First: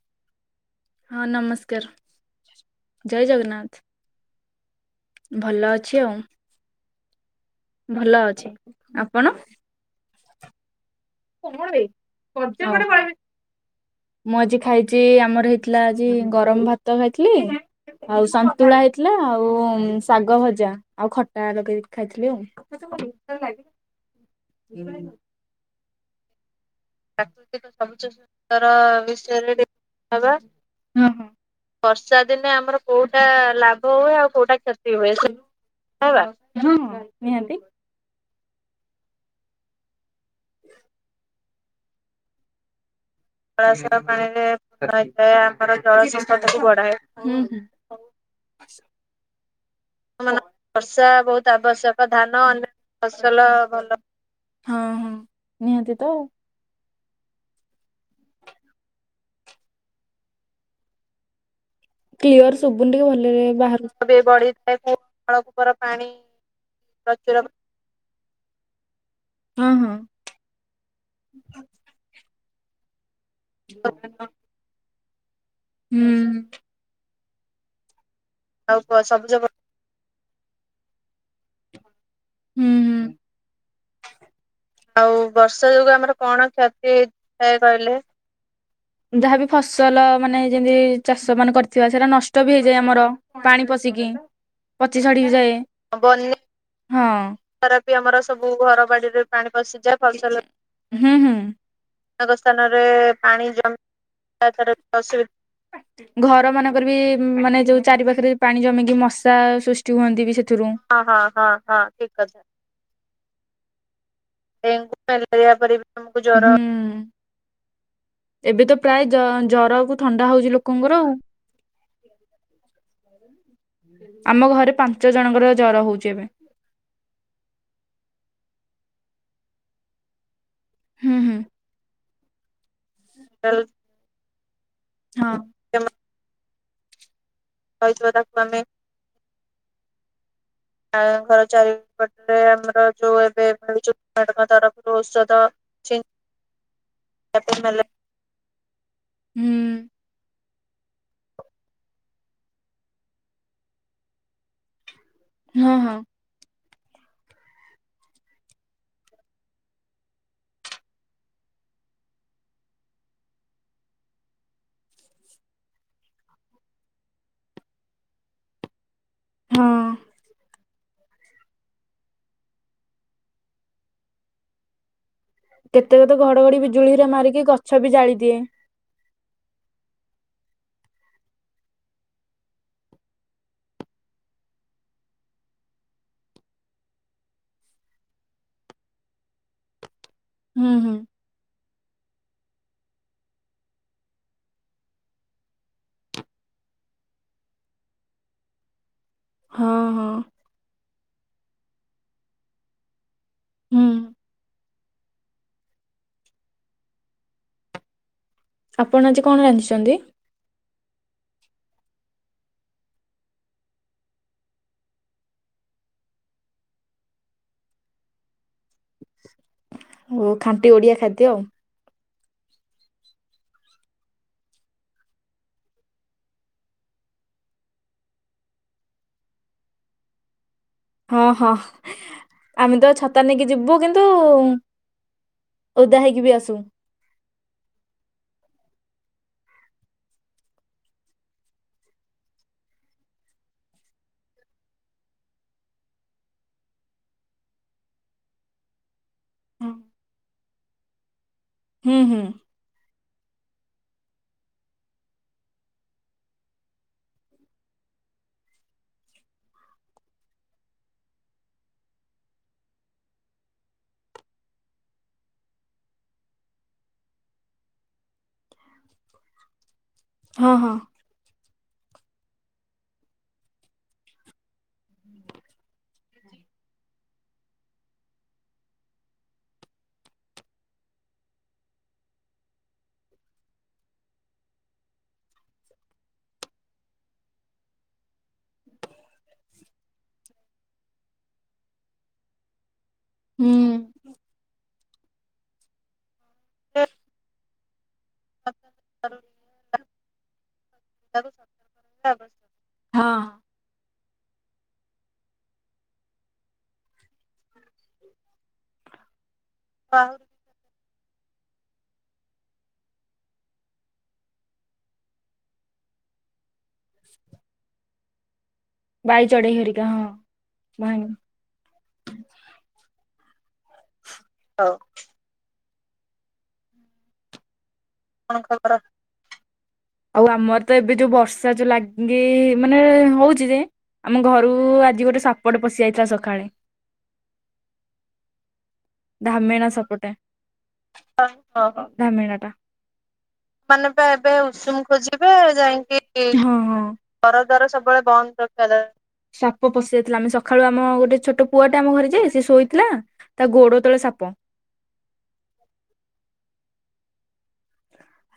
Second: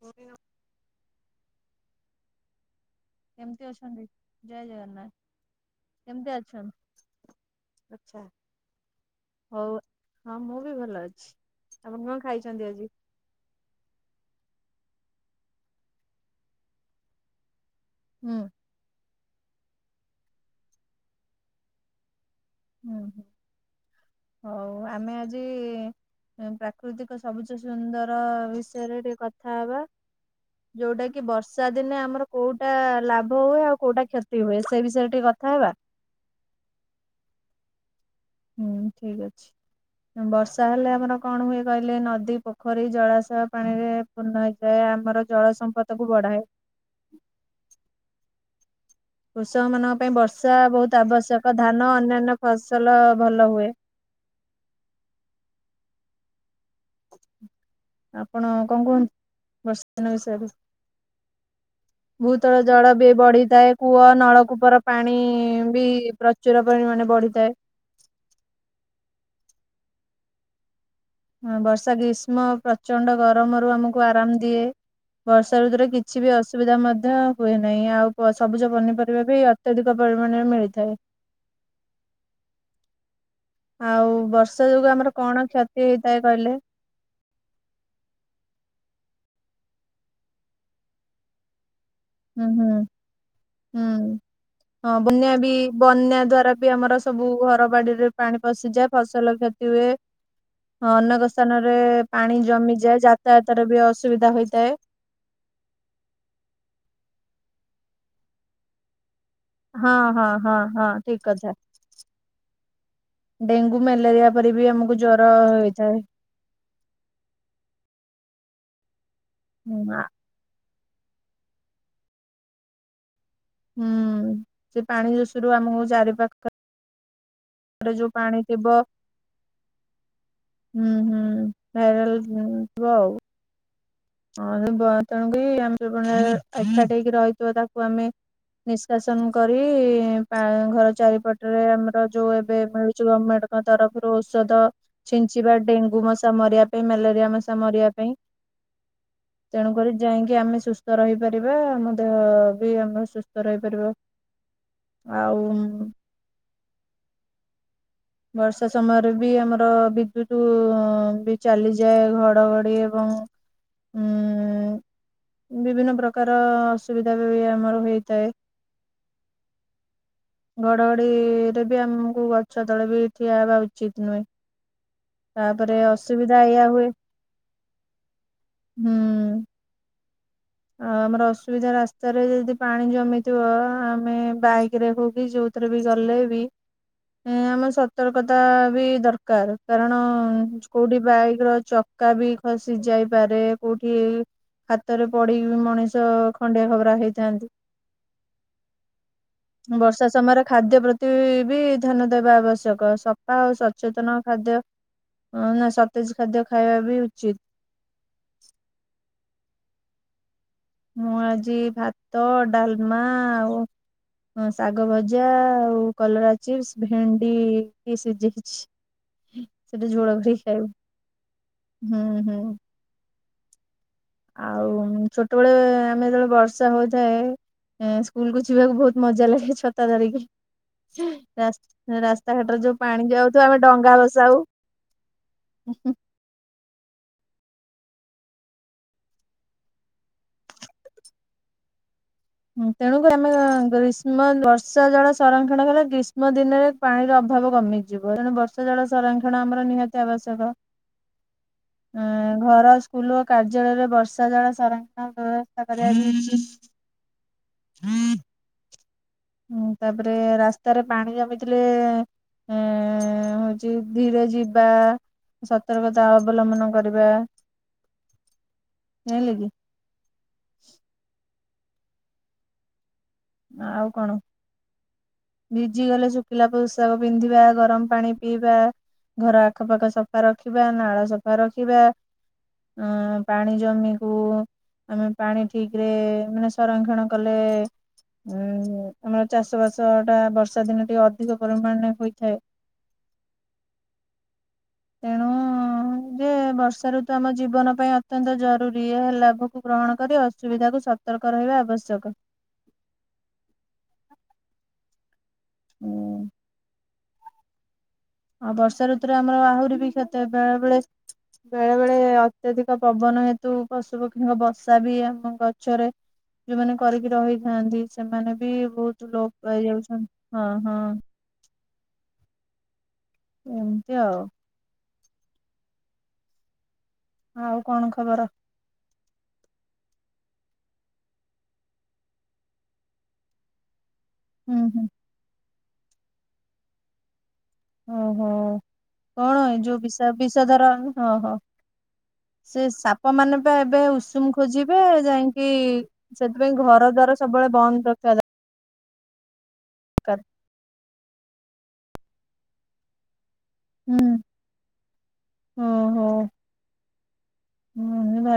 ପୁରୀ ର ହଁ ନମସ୍କାର। ଜୟ କେମତି ଜଗନ୍ନାଥ ଅଛନ୍ତି, ଜୟ ଜଗନ୍ନାଥ, ଭଲ ଅଛି ଆଉ। କେମିତି ଅଛନ୍ତି? ଭଲ ଆଚ୍ଛା ଅଛି, ଆପଣ? ହଉ ହଁ ମୁଁ ବି ଭଲ ଅଛି। କଣ ବେ ଆପଣ କଣ ଖାଇଛନ୍ତି ଆଜି? [unintelligible] ମୁଁ ଆଜି ଖାଇଛି ଆମର ହେଇଥିଲା ଆଜି ଗରମ ଭାତ ଖାଇଥିଲି। ଆଉ ହୁଁ ସନ୍ତୁଳା ହେଇଥିଲା ଆଉ ଶାଗ ଭଜା ଆଉ ଖଟା ଲଗେଇିକି ଖାଇଥିଲି ଆଉ। ହୁଁ ହୁଁ ହଉ ଆମେ ଆଜି ହଁ ପ୍ରାକୃତିକ ସବୁଜ ପ୍ରାକୃତିକ ସବୁଜ ସୁନ୍ଦର ବିଷୟରେ ଟିକେ ବିଷୟରେ କଥା ହବା। ଟିକେ ଯୋଉଟା କି ହବା ବର୍ଷା ଦିନେ ଆମର କୋଉଟା ଲାଭ ହୁଏ ଆଉ କୋଉଟା କ୍ଷତି ହୁଏ ସେ ବିଷୟରେ ଟିକେ କଥା ହେବା। ହଁ ନିହାତି ହୁଁ ଠିକ ଅଛି, ବର୍ଷା ହେଲେ ଆମର କଣ ହୁଏ କହିଲେ ନଦୀ ପୋଖରୀ ଜଳାଶୟ ପାଣିରେ କଳାସ୍ ପାଣିରେ ପୂର୍ଣ୍ଣ ହେଇଯାଏ ଆମର ହେଇଥାଏ ଜଳ ଆମର ଜଳ ସମ୍ପଦକୁ ବଢାଏ। ସମ୍ପଦ କୁ ବଢାଏ। ହୁଁ ହୁଁ। କୃଷକ ମାନଙ୍କ ପାଇଁ ବହୁତ ବର୍ଷା ଆବଶ୍ୟକ ବହୁତ ଧାନ ଆବଶ୍ୟକ, ଅନ୍ୟାନ୍ୟ ଧାନ ଅନ୍ୟ ଫସଲ ଭଲ ଫସଲ ହୁଏ। ଭଲ ହଁ ହଁ ନିହାତି ତଉ। ଆପଣ କଣ କୁହନ୍ତୁ, ବର୍ଷା ଦିନ ବିଷୟରେ। କ୍ଲିୟର ଭୂତଳ ଜଳ ଶୁଭୁନି ଟିକେ ବି ଭଲରେ ବଢିଥାଏ, ବାହାରୁ କୂଅ ବି ବଢିଥାଏ ନଳକୂପର କୁ ପାଣି ନଳକୂପର ବି ପାଣି ପ୍ରଚ ଚୁର ପରିମାଣରେ ପ୍ରଚୁର ବଢିଥାଏ। ହଁ ହଁ। ହଁ ବର୍ଷା ଗ୍ରୀଷ୍ମ ପ୍ରଚଣ୍ଡ ଗରମରୁ ଆମକୁ ହୁଁ। ଆରାମ ଦିଏ। ବର୍ଷା ଋତୁରେ କିଛି ବି ଅସୁବିଧା ମଧ୍ୟ ହୁଏ ନାହିଁ, ଆଉ ସବୁଜ ଆଉ ପନିପରିବା ସବୁଜ ବି ଅ ଅତ୍ୟଧିକ ପରିମାଣରେ ମିଳିଥାଏ। ହୁଁ ଆଉ ବର୍ଷା ଯୋଗୁ ଆମର ଆଉ କଣ ବର୍ଷା କ୍ଷତି ଯୋଗୁ ଆମର ହେଇଥାଏ କଣ କହିଲେ? କ୍ଷ ଯାହାବି ଫସଲ ମାନେ ଯେମିତି ଚାଷ ମାନେ କରି ଥିବ ସେଟା ହୁଁ ନଷ୍ଟ ବି ହୁଁ ହେଇଯାଏ ଆମର ପାଣି ପଶିକି। ହୁଁ। ହଁ ପଚି ସଡି ବନ୍ୟା ବି ଯାଏ, ବନ୍ୟା ବନ୍ୟ ଦ୍ଵାରା ବି ଆମର ହଁ ସବୁ [unintelligible] ଘର ବି ବାଡିରେ ଆମର ପାଣି ସବୁ ଘର ପଶିଯାଏ ବାଡିରେ ଫସଲ ପାଣି କ୍ଷତି ହୁଏ। ପଶିଯାଏ ଫସଲ ହଁ ହୁଁ ଅନେକ ହୁଁ ସ୍ଥାନରେ ପାଣି ଅନେକ ସ୍ଥାନରେ ଜମିଯାଏ ପାଣି ଯାତାୟାତରେ ଜମି ବି ଅସୁବିଧା ହୋଇଥାଏ। ଅସୁ-ଘର ମାନଙ୍କର ବି ମାନେ ଯୋଉ ଚାରି ପାଖରେ ପାଣି ଜମିକି ମଶା ସା, ହଁ ସୃଷ୍ଟି ହୁଅନ୍ତି ହଁ ବି ସେଥିରୁ। ହଁ ହଁ ଠିକ କଥା। ହଁ, ଠିକ୍ କଥା। ଡେଙ୍ଗୁ ମ୍ୟାଲେରିଆ ପରି ବି ଡେଙ୍ଗୁ ଆମକୁ ଜ୍ଵର ମ୍ୟାଲେରିଆ ପରି ବି ହୋଇଥାଏ। ଆମକୁ ଜର ହୁଁ। ଏବେ ତ ପ୍ରାୟ ଜ- ହୁଁ ଜର କୁ ଆ ଥଣ୍ଡା ହଉଛି ଲୋକ କୁଙ୍ଗୁରୁ ହୁଁ ଆମ ଘରେ ସେ ପାଣି ପାଞ୍ଚ ଦୋଷରୁ ଜଣଙ୍କର ଆମକୁ ଜର ହଉଛି ଏବେ। ତାରେ ଯୋଉ ପାଣି ଥିବ। ହୁଁ ହୁଁ। ଭାଇରାଲ ହୋଉ ଥିବ। ଚାଲ୍ ହଁ ତଣକୁ ଆମ ଏକାଠ ହେକି ରହିଛି [unintelligible] ତାକୁ ଆମେ ରହିଥିବ ତାକୁ ଆମେ ନିଷ୍କାସନ କରି। ଘର ଘର ଚାରିପଟରେ ଆମର ଯୋଉ ଚାରିପଟରେ ଏବେ ଆମର ମିଳୁଛି ଯୋଉ ଏବେ ଗଭର୍ଣମେଣ୍ଟଙ୍କ ମିଳୁଛି ତରଫରୁ, ଗଭର୍ଣ୍ଣମେଣ୍ଟଙ୍କ ଔଷଧ ତରଫରୁ ଔଷଧ ଛିଞ୍ଚିବା ଡେଙ୍ଗୁ ଛିଞ୍ଚିବା ମଶା ମରିିବା ପା କି ମ୍ୟାଲେରିଆ ମସା ପାଇଁ ମେଲେ ମରିବା ପାଇଁ। ହୁଁ ତେଣୁକରି ଯାଇକି ଆମେ ସୁସ୍ଥ ରହିପାରିବା। ଆମ ଦେହ ବି ଆମର ସୁସ୍ଥ ରହିପାରିବା। ଆଉ ହଁ ହଁ ବର୍ଷା ସମୟରେ ବି ଆମର ବିଦ୍ୟୁତ ବି ଚାଲିଯାଏ, ଘଡଘଡି ଏବଂ ଉଁ ବିଭିନ୍ନ ପ୍ରକାର ଅସୁବିଧା ବି ଆମର ହେଇଥାଏ। ହଁ। ଘଡଘଡି ରେ ବି ଆମକୁ ଗଛ ତଳେ ବି ଠିଆ ହବା ଉଚିତ ନୁହେଁ। ତାପରେ କେତେ କେତେ ଅସୁବିଧା ଘଡଘଡି ଏଇଆ ହୁଏ ବିଜୁଳି ରେ ମାରିକି ଗଛ ବି ଜାଳି ଦିଏ। ହୁଁ। ଆଉ ଆମର ଅସୁବିଧା ରାସ୍ତାରେ ଯଦି ପାଣି ଜମିଥିବ, ଆମେ ବାଇକରେ ହଉ କିି ଯୋଉ ବି ଗଲେବି ଆମ ସତର୍କତା ବି ଦରକାର। କାରଣ ହୁଁ ହୁଁ କୋଉଠି ବାଇକ ର ଚକା ବି ଖସି ଯାଇପାରେ। କୋଉଠି ହାତରେ ପଡିକି ମଣିଷ ଖଣ୍ଡିଆ ଖାବରା ହେଇଥାନ୍ତି। ହଁ ହଁ ବର୍ଷା ସମୟରେ ଖାଦ୍ୟ ପ୍ରତି ବି ଧ୍ୟାନ ଦେବା ଆବଶ୍ୟକ। ସ ଆଉ ହୁଁ ସଚେତନ ଖାଦ୍ୟ, ନା ସତେଜ ଖାଦ୍ୟ ଖାଇବା ବି ଉଚିତ। ଆପଣ ଆଜି କଣ ରାନ୍ଧିଛନ୍ତି? ମୁଁ ଆଜି ଭାତ, ଡାଲମା, ଆଉ ହଁ ଶାଗ ଭଜା, ଆଉ କଲରା ଚିପ୍ସ, ଭେଣ୍ଡି ସିଝେଇଛି। ସେଟା ଝୋଳ ଓ କରି ଖାଣ୍ଟି ଖାଇବୁ। ଓଡିଆ ଖାଦ୍ୟ ଆଉ। ହୁଁ ହୁଁ। ଆଉ ଛୋଟବେଳେ, ଆମେ ଯେତେବେଳେ ବର୍ଷା ହଉଥାଏ ଏ ସ୍କୁଲ କୁ ଯିବାକୁ ବହୁତ ମଜା ଲାଗେ ଛତା ଧରିକି। ହଁ ହଁ ରାସ-ରାସ୍ତା ଘାଟରେ ଆମେ ଯୋଉ ତ ପାଣି ଛତା ନେଇକି ଯାଉଥିବ ଆମେ ଯିବୁ ଡଙ୍ଗା କିନ୍ତୁ ଭସାଉ। ଓଦା ହେଇକି ବି ଆସୁ। ହଁ ତେଣୁକରି ଆମେ, ଗ୍ରୀଷ୍ମ ବର୍ଷା ଜଡା ସଂରକ୍ଷଣ କଲେ, ଗ୍ରୀଷ୍ମ ଦିନରେ ପାଣିର ଅଭାବ କମିଯିବ, ତେଣୁ ବର୍ଷା ଜଳ ସଂରକ୍ଷଣ ଆମର ନିହାତି ଆବଶ୍ୟକ। ହୁଁ ହଁ ହୁଁ ଘର ସ୍କୁଲ ଓ କାର୍ଯ୍ୟାଳୟରେ ବର୍ଷା ଜଳ ସଂରକ୍ଷଣ ବ୍ୟବସ୍ଥା କରାଯାଇଛି। ହୁଁ [unintelligible] ହୁଁ ତାପରେ ରାସ୍ତାରେ ପାଣି ଜମିଥିଲେ ଏ ହଉଛି ଧୀରେ ଯିବା ସତର୍କତା ଅବଲମ୍ବନ କରିବା। ଯାଇଁଲେ କି। ହଁ ହଁ। ଆଉ କଣ? ଭିଜି ଗଲେ ଶୁଖିଲା ପୋଷାକ ପିନ୍ଧିବା, ଗରମ ପାଣି ପିଇବା। ଘର ଆଖପାଖ ସଫା ରଖିବା। ନାଳ ସଫା ରଖିବା। ଅ ପାଣି ଜମିକୁୁ ଆମେ ପାଣି ଠିକରେ ମାନେ ସଂରକ୍ଷଣ କଲେ ଉୁଁ, ଆମର ଚାଷ ବାସ ଟା ବର୍ଷା ଦିନ ଟିକେ ଅଧିକ ପରିମାଣରେ ହୋଇଥାଏ। ହୁଁ ଉଁ ତେଣୁ ଯୋଉ ବର୍ଷା ତାକୁ ଋତୁ ଆମ ଜୀବନ ପାଇଁ ଅତ୍ୟ ଅତ୍ୟନ୍ତ ଜରୁରୀ ସତର୍କ ଏହା ଲାଭକୁ ରହିବା ଗ୍ରହଣ କରି ଅସୁବିଧାକୁ ସତର୍କ ରହିବା ଆବଶ୍ୟକ। ଆବଶ୍ୟକ। ହଁ ଅଁ ହୁଁ ଉଁ ଆଉ ବର୍ଷା ଋତୁରେ ଆମର ଆହୁରି ବି କ୍ଷତି ହେଉଥିବା ବେଳେ ବେଳେ ବେଳେ ଅତ୍ୟଧିକ ପବନ ହେତୁ ପଶୁ ପକ୍ଷୀଙ୍କ ବର୍ଷା ବି ଆମ ଗଛରେ ଯୋଉମାନେ କରିକି ରହିଥାନ୍ତି, ସେମାନେ ବି ବହୁତ ବାଇ ଲୋପ ଚଢେଇ ପାଇ ହେରିକା ଯାଉଛନ୍ତି। ହଁ ହଁ ବାହାଣି। [inaudible] ଏମିତି ଆଉ ହଉ ଆଉ କଣ ଖବର? କଣ ଖବର ଆଉ ଆମର ତ ଏବେ ଯୋଉ ବର୍ଷା ଯୋଉ ଲାଗି ମାନେ ହଉଚି ଯେ ଆମ ହୁଁ ଘରୁକୁ ହୁଁ ଆଜି ଗୋଟେ ସାପଟେ ପଶି ଆଇଥିଲା ସକାଳେ ଓହୋ କଣ ଧାମେଣା ଯୋଉ ବି ସାପଟେ। ବିଷଧର, ହଁ ହଁ ଓହୋ ସେ ସାପ ମାନେ ଏ ଏବେ ଉଷୁମ ଖୋଜିବେ ଯାଇକି ସେଥିପାଇଁ ଘର ଦ୍ୱାର ସବୁବେଳେ ବନ୍ଦ କରିଥିବା ଦରକାର। [unintelligible] ସାପ ପଶି ଯାଇଥିଲା, ଆମେ ସକାଳୁ ଆମ ଗୋଟେ ଛୋଟ ପୁଅ ଟା ଆମ ଘରେ ଯେ, ସେ ଶୋଇଥିଲା ତା ଗୋଡ [unintelligible] ସାପ ଓ ହୋ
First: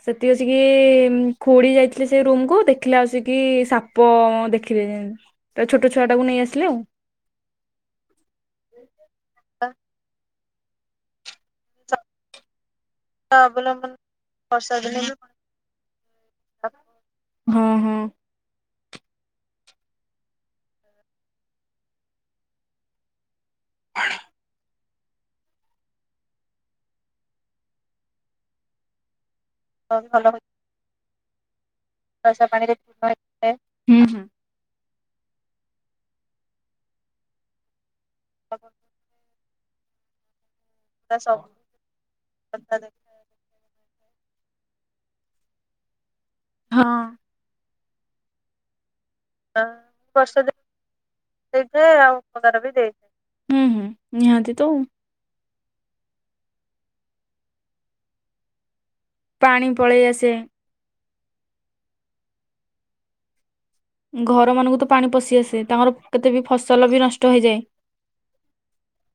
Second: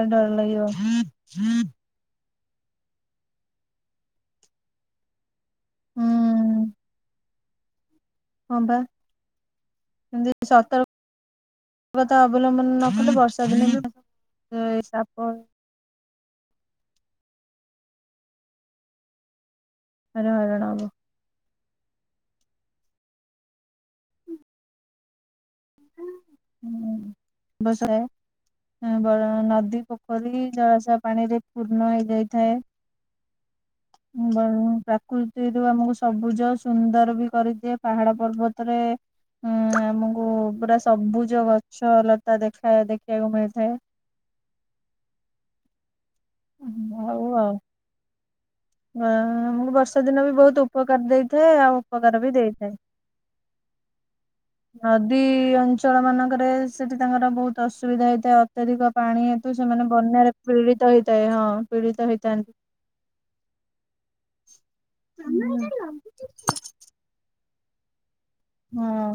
ସେତିକି ଇ ସି ଖୁଡି ଯାଇ ସେ ରୁମକୁୁ ଦେଖିଲା ବେଳୁ ସେଇଠି ସାପ ଦେଖିଲେ, ଯେ ଛୋଟ ଛୁଆ ଟାକୁ ନେଇ ହୁଁ ଆସିଲେ ଆଉ ହଁ ବା, ଏମତି ସାପ ସତର୍କତା ଅବଲମ୍ବନ ମାନେ ବର୍ଷା ଦିନେ ଅବଲମ୍ବନ ହେଲେ ବର୍ଷା ଦିନେ ସାପ ବି ସାପ ହଁ ହଁ ଭାରି ହଇରାଣ ହବ। [unintelligible] ସ ବ ନଦୀ ଭଲ ପୋଖରୀ ଜଳାଶୟ ପାଣିରେ ପୂର୍ଣ୍ଣ ବର୍ଷା ହେଇଯାଇଥାଏ, ପାଣିରେ ହୁଁ ହୁଁ। ପ୍ରାକୃତି ସେଇଠୁ ଆମକୁ ସବୁଜ ସୁନ୍ଦର ବି କରିଦିଏ ପାହାଡ ପର୍ବତରେ ହୁଁ ଆମକୁ ପୁରା ସବୁଜ ଗଛ ଲତା ଦେଖା ଦେଖିବାକୁ ମିଳିଥାଏ। ହଁ ଅଁ ଅ ଆମକୁ ବର୍ଷା ଦିନ ବି ବହୁତ ଉପକାର ଦେଇଥାଏ, ଆଉ ଅପକାର ବି ଦେଇଥାଏ। ହୁଁ ହୁଁ ନିହାତି ତ ନଦୀ ଅଞ୍ଚଳ ମାନଙ୍କରେ ସେଠି ତାଙ୍କର ବହୁତ ଅସୁବିଧା ହେଇଥାଏ। ଅତ୍ୟଧିକ ପାଣି ହେତୁ ସେମାନେ ପଳେଇ ଆସେ। ବନ୍ୟାରେ ପୀଡିତ ହେଇଥାଏ, ହଁ ପୀଡିତ ହେଇଥାନ୍ତି। ଘର ମାନଙ୍କୁ ତ ପାଣି ପଶି ଆସେ ତାଙ୍କର କେତେ ବି ଫସଲ ବି ନଷ୍ଟ ହେଇଯାଏ। ହଁ ଅ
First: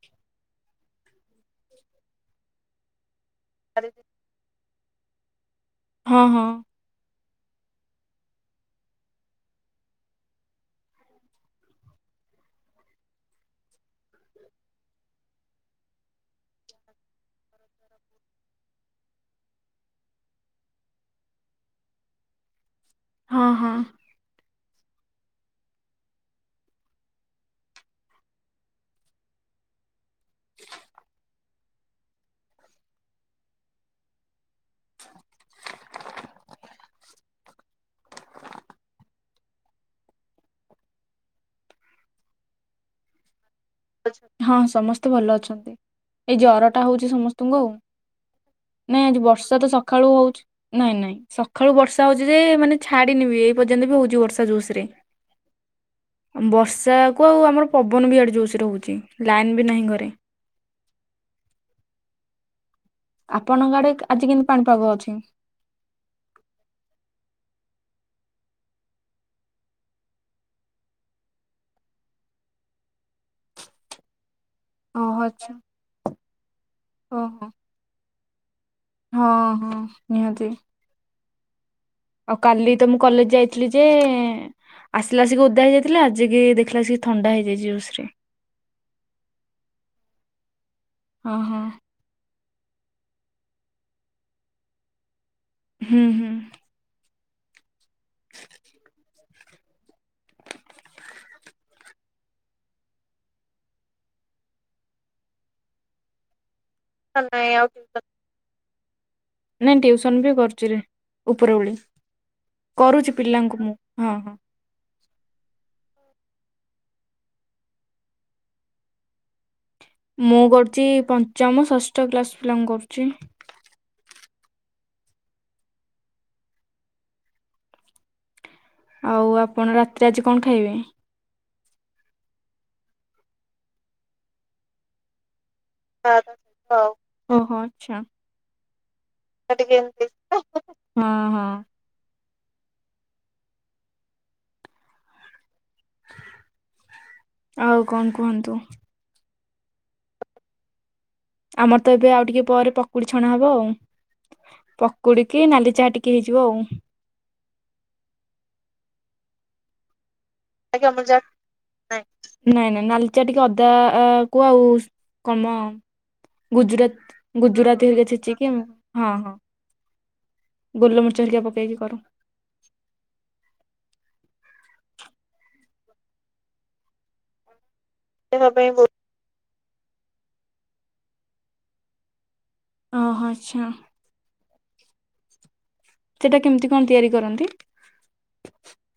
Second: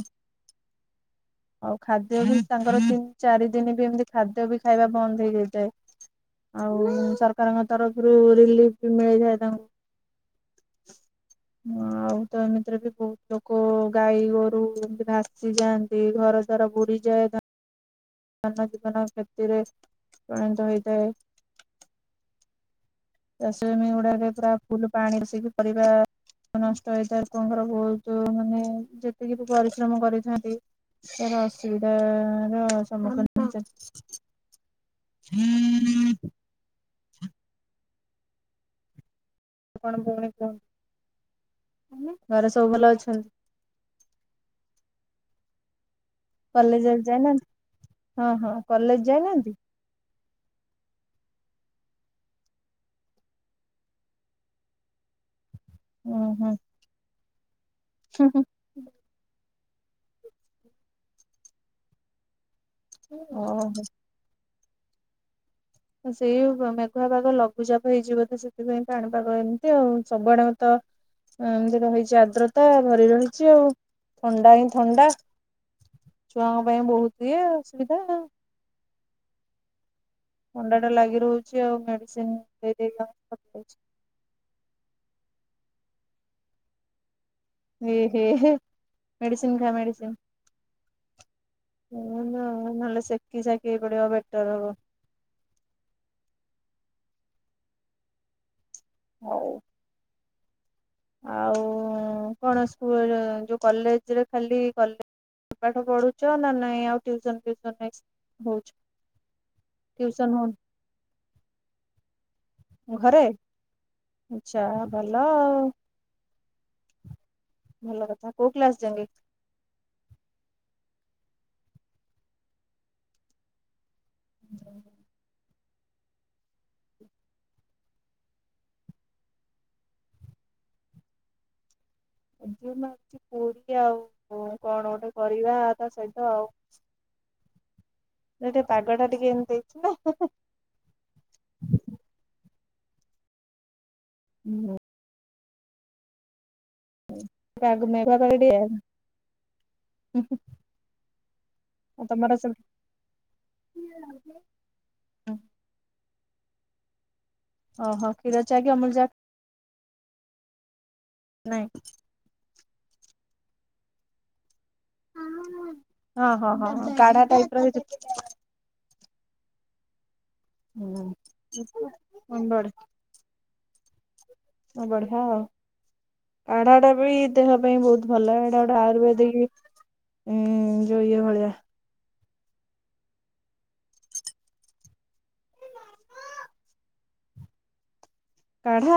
ଆଉ ଖାଦ୍ୟ ବି ତାଙ୍କର ତିନି ଚାରି ଦିନ ବି ଏମିତି ଖାଦ୍ୟ ବି ଖାଇବା ବନ୍ଦ ହେଇଯାଇଥାଏ। ହଁ ହଁ। ଆଉ ସରକାରଙ୍କ ତରଫରୁ ରିଲିଫ ବି ମିଳିଥାଏ ତାଙ୍କୁ ଆଉ ତ ଏମିତିରେ ବି ବହୁତ ଲୋକ ଗାଈ ଗୋରୁ ଏମତି ଭାସିଯାଆନ୍ତି। ସେ ଘର ଦ୍ୱାର ବୁଡି ଯାଏ। ଜନ ଜୀବନ କ୍ଷତିରେ ପ୍ରଣିତ ହେଇଥାଏ। ହଁ ହଁ। ଚାଷଜମି ଗୁଡାକ ପୁରା ଫୁଲ ପାଣି ଆସିକି ପରିବା ନଷ୍ଟ ହେଇଥାଏ, ଲୋକଙ୍କର ଙ ବହୁତ ମାନେ ଯେତିକି ବି ପରିଶ୍ରମ କରି ନାହାଁନ୍ତି ସେ ଅସ୍ ଅସୁବିଧା ର ସମ୍ମୁଖୀନ ହେଇସାରି ଘରେ ସବୁ ଭଲ ଅଛନ୍ତ? ହଁ ସମସ୍ତେ ଭଲ ଅଛନ୍ତି। ଏଇ ଜର ଟା କଲେଜ ହଉଚି ଯାଇନାହାନ୍ତି ସମସ୍ତଙ୍କୁ ଆଉ ହଁ ହଁ କଲେଜ ନାଇଁ ଆଜି ଯାଇନାହାନ୍ତି? ବର୍ଷା ତ ସକାଳୁ ହଉଚି। ନାଇଁ ନାଇଁ ସକାଳୁ ବର୍ଷା ହଉଚି ଯେ ମାନେ ଛାଡିନି ବି ଏଇ ପର୍ଯ୍ୟନ୍ତ ବି ହଉଚି ବର୍ଷା ଜୋସରେ। ଅଁ ଓହୋ। ବର୍ଷା କୁ ଆଉ ଆମର ପବନ ବି ଆଡେ ଜୋସ୍ ରେ ହଉଚି ଲାଇନ ବି ନାହିଁ ଘରେ। ଆପଣଙ୍କ ଓହୋ ଆଡେ ଆଜି କେମିତି ପାଣିପାଗ ଅଛି? ହଁ ସେଇ ପ ମେଘୁଆପାଗ ଲଘୁଚାପ ହେଇଚି ବୋଧେ ସେଥିପାଇଁ ପାଣିପାଗ ଏମିତି ଆଉ। ସବୁଆଡେ ତ ଏଁ ଏମିତି ରହିଚି ଆର୍ଦ୍ରତା ଭରି ରହିଚି ଆଉ। ଥଣ୍ଡା କିନ୍ ଥଣ୍ଡା ଓହୋ ଆଚ୍ଛା ଛୁଆଙ୍କ ପାଇଁ ବହୁତ ଇଏ ଓହୋ। ଅସୁବିଧା। ହଁ ହଁ ନିହାତି। ଥଣ୍ଡା ଟା ଲାଗି ରହୁଚି ଆଉ। ମେଡ୍ ଆଉ କାଲି ତ ମୁଁ କଲେଜ ଯାଇଥିଲି ଯେ ଆସିଲା ଆସକି ଓଦା ହେଇଯାଇଥିଲା। ଆଜି କିି ଦେଖିଲା କୁ ସିଏ ଥଣ୍ଡା ହେଇଯାଇଚି। ଜ ଏ ହେ ମେଡିସିନ୍ ଖା ମେଡିସିନ୍। ଅଁ ହଁ। ଓହୋ ନହେଲେ ସେକି ସାକି ହେଇ ପଡିବ ବେଟର ହବ। ହୁଁ ହୁଁ। ହ [unintelligible] ହଉ। ଆଉ ଉଁ କଣ ସ୍କୁଲ ଯୋଉ କଲେଜରେ ଖାଲି କଲେଜ ପାଠ ପଢୁଚ ନା ନାଇଁ ଆଉ ଟିୟୁସନ୍ ନାଇଁ ଫିୟୁସନ୍ ଆଉ ନାଇ ହଉଚି। ନାଇଁ ଟିୟୁସନ ବି କରୁଚି ରେ ଉପର ଓଳି କରୁଚି ଘରେ ପିଲାଙ୍କୁ ମୁଁ ହଁ ହଁ। ଆଚ୍ଛା ଭଲ। ଭଲ କଥା କୋଉ କ୍ଲାସ ଯାଙ୍କେ? ମୁଁ କରୁଚି ପଞ୍ଚମ, ଷଷ୍ଠ କ୍ଲାସ ପିଲାଙ୍କୁ କରୁଚି। ଉ ହୁଁ। ଆଉ ଆପଣ ରାତିରେ ଆଜି କଣ ଖାଇବେ? ଏ ମୁଁ ଭାବୁଚି ପୁରି ଆଉ କଣ ଗୋଟେ କରିବା ତା ସହିତ ଆଉ। ଓହୋ ଆଚ୍ଛା ଟିକେ ପାଗ ଟା ଟିକେ ଏମିତି ଦେଇଛି ନା ହଁ ହଁ। ହୁଁ। ସେଇଟା ଆଉ ଆଗେ କଣ ମେଘୁଆ ପାଗ କୁହନ୍ତୁ ଟିଏ ଆମର ତ ଏବେ ଆଉ ଟିକେ ସବୁ ପରେ ପ୍ ପକୁଡି ଛଣା ହବ ଆଉ। ପକୁଡିକି ନାଲି ଚାହା ଟିକେ ହେଇଯିବ ଆଉ। ଓହୋ କ୍ଷୀର ଚା କି ଅମୂଲ ଚ଼ା? ଆଜ୍ଞା ଅମୂଲ୍ ଚା। ନାଇଁ। ନାଇଁ ନାଇଁ ନାଲିଚା ଟିକେ ଅଦା ଆ କୁ ଆଉ ସ୍ କଁ ମ ହଁ ହଁ ହଁ ଗୁଜୁରାତ୍ କାଢା ଟାଇପ ର ହେଇଛି। ଗୁଜୁରାତି ହେରିକା ଛେଛିକି ଉଁ ଗୋଲମରିଚ ହେରିକା ପକେଇକି କରୁ। ହଁ ବଢ଼ ହଁ ବଢିଆ ଆଉ କାଢ଼ା ଟା ବି ଦେହ ପାଇଁ ବହୁତ ଭଲ ଦେହ ଏଇଟା ପାଇଁ ଗୋଟେ ବହୁତ ଆୟୁର୍ବେଦିକ ଉଁ ଯୋଉ ଇଏ ଭଳିଆ ହଁ ହ ଆଚ୍ଛା। ସେଟା କେମିତି କଣ ତିଆରି କରନ୍ତି? କାଢା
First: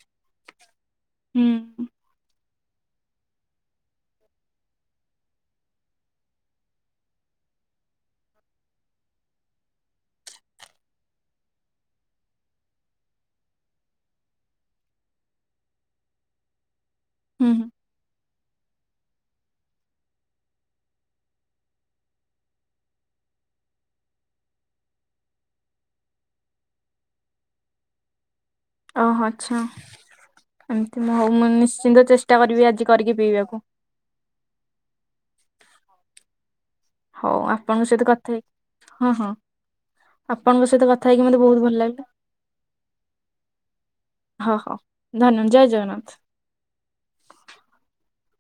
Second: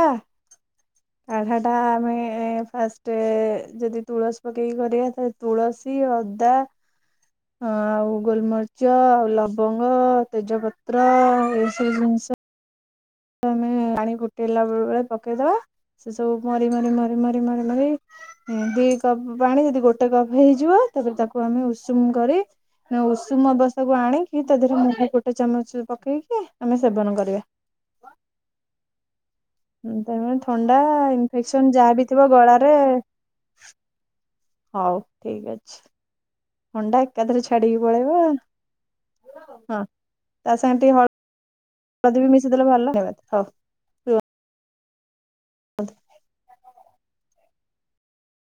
ହୁଁ କାଢା ଟା ଆମେ ଫାଷ୍ଟ୍ ଟେ ଯଦି ତୁଳସୀ ପକେଇକି କରିବା ତାହେଲେ ତୁଳସୀ, ଅଦା ଅ ଆଉ ଗୋଲମରିଚ ଆଉ ଲବଙ୍ଗ, ତେଜପତ୍ର ଏଇ ସବୁ ଜିନିଷ। ଆମେ ପାଣି ଫୁଟେଇଲା ବେଳେ ପକେଇଦବା ସେ ସବୁ ମରି ମରି ମରି ମରି ହୁଁ ମରି ହୁଁ ମରି ଦିଇ କପ୍ ପାଣି ଯଦି ଗୋଟେ କପ୍ ହେଇଯିବ ତାପରେ ତାକୁ ଆମେ ଉଷୁମ କରି ନା ଉଷୁମ ଅବସ୍ଥା କୁ ଆଣିକି ତା ଦେହରେ ମୁ ଗୋଟେ ଚାମଚ ପକେଇକି ଆମେ ସେବନ କରିବା। ଓହୋ ଆଚ୍ଛା ତ ଥଣ୍ଡା ଏମିତି ମୁଁ ହଉ ମୁଁ ଇନଫେକ୍ସନ ଯାହା ନିଶ୍ଚିନ୍ତ ବି ଥିବ ଚେଷ୍ଟା କରିବି ଗଳାରେ ଆଜି କରିକି ପିଇବାକୁ। ହଉ ଠିକ ଅଛି। ଅଣ୍ଡା ହଉ ଏକାଥରେ ଛାଡିକି ଆପଣଙ୍କ ସହିତ ପଳେଇବା କଥା ହେଇକି- ହଁ ହଁ ଆପଣଙ୍କ ସହିତ କଥା ହେଇକି ମତେ ବହୁତ ଭଲ ଲାଗେ। ଯଦ ବି ମିଶିଦେଲେ ଭଲ [unintelligible] ହଉ। ହଁ ହଁ ଧନ୍ୟ ଜୟ ଜଗନ୍ନାଥ।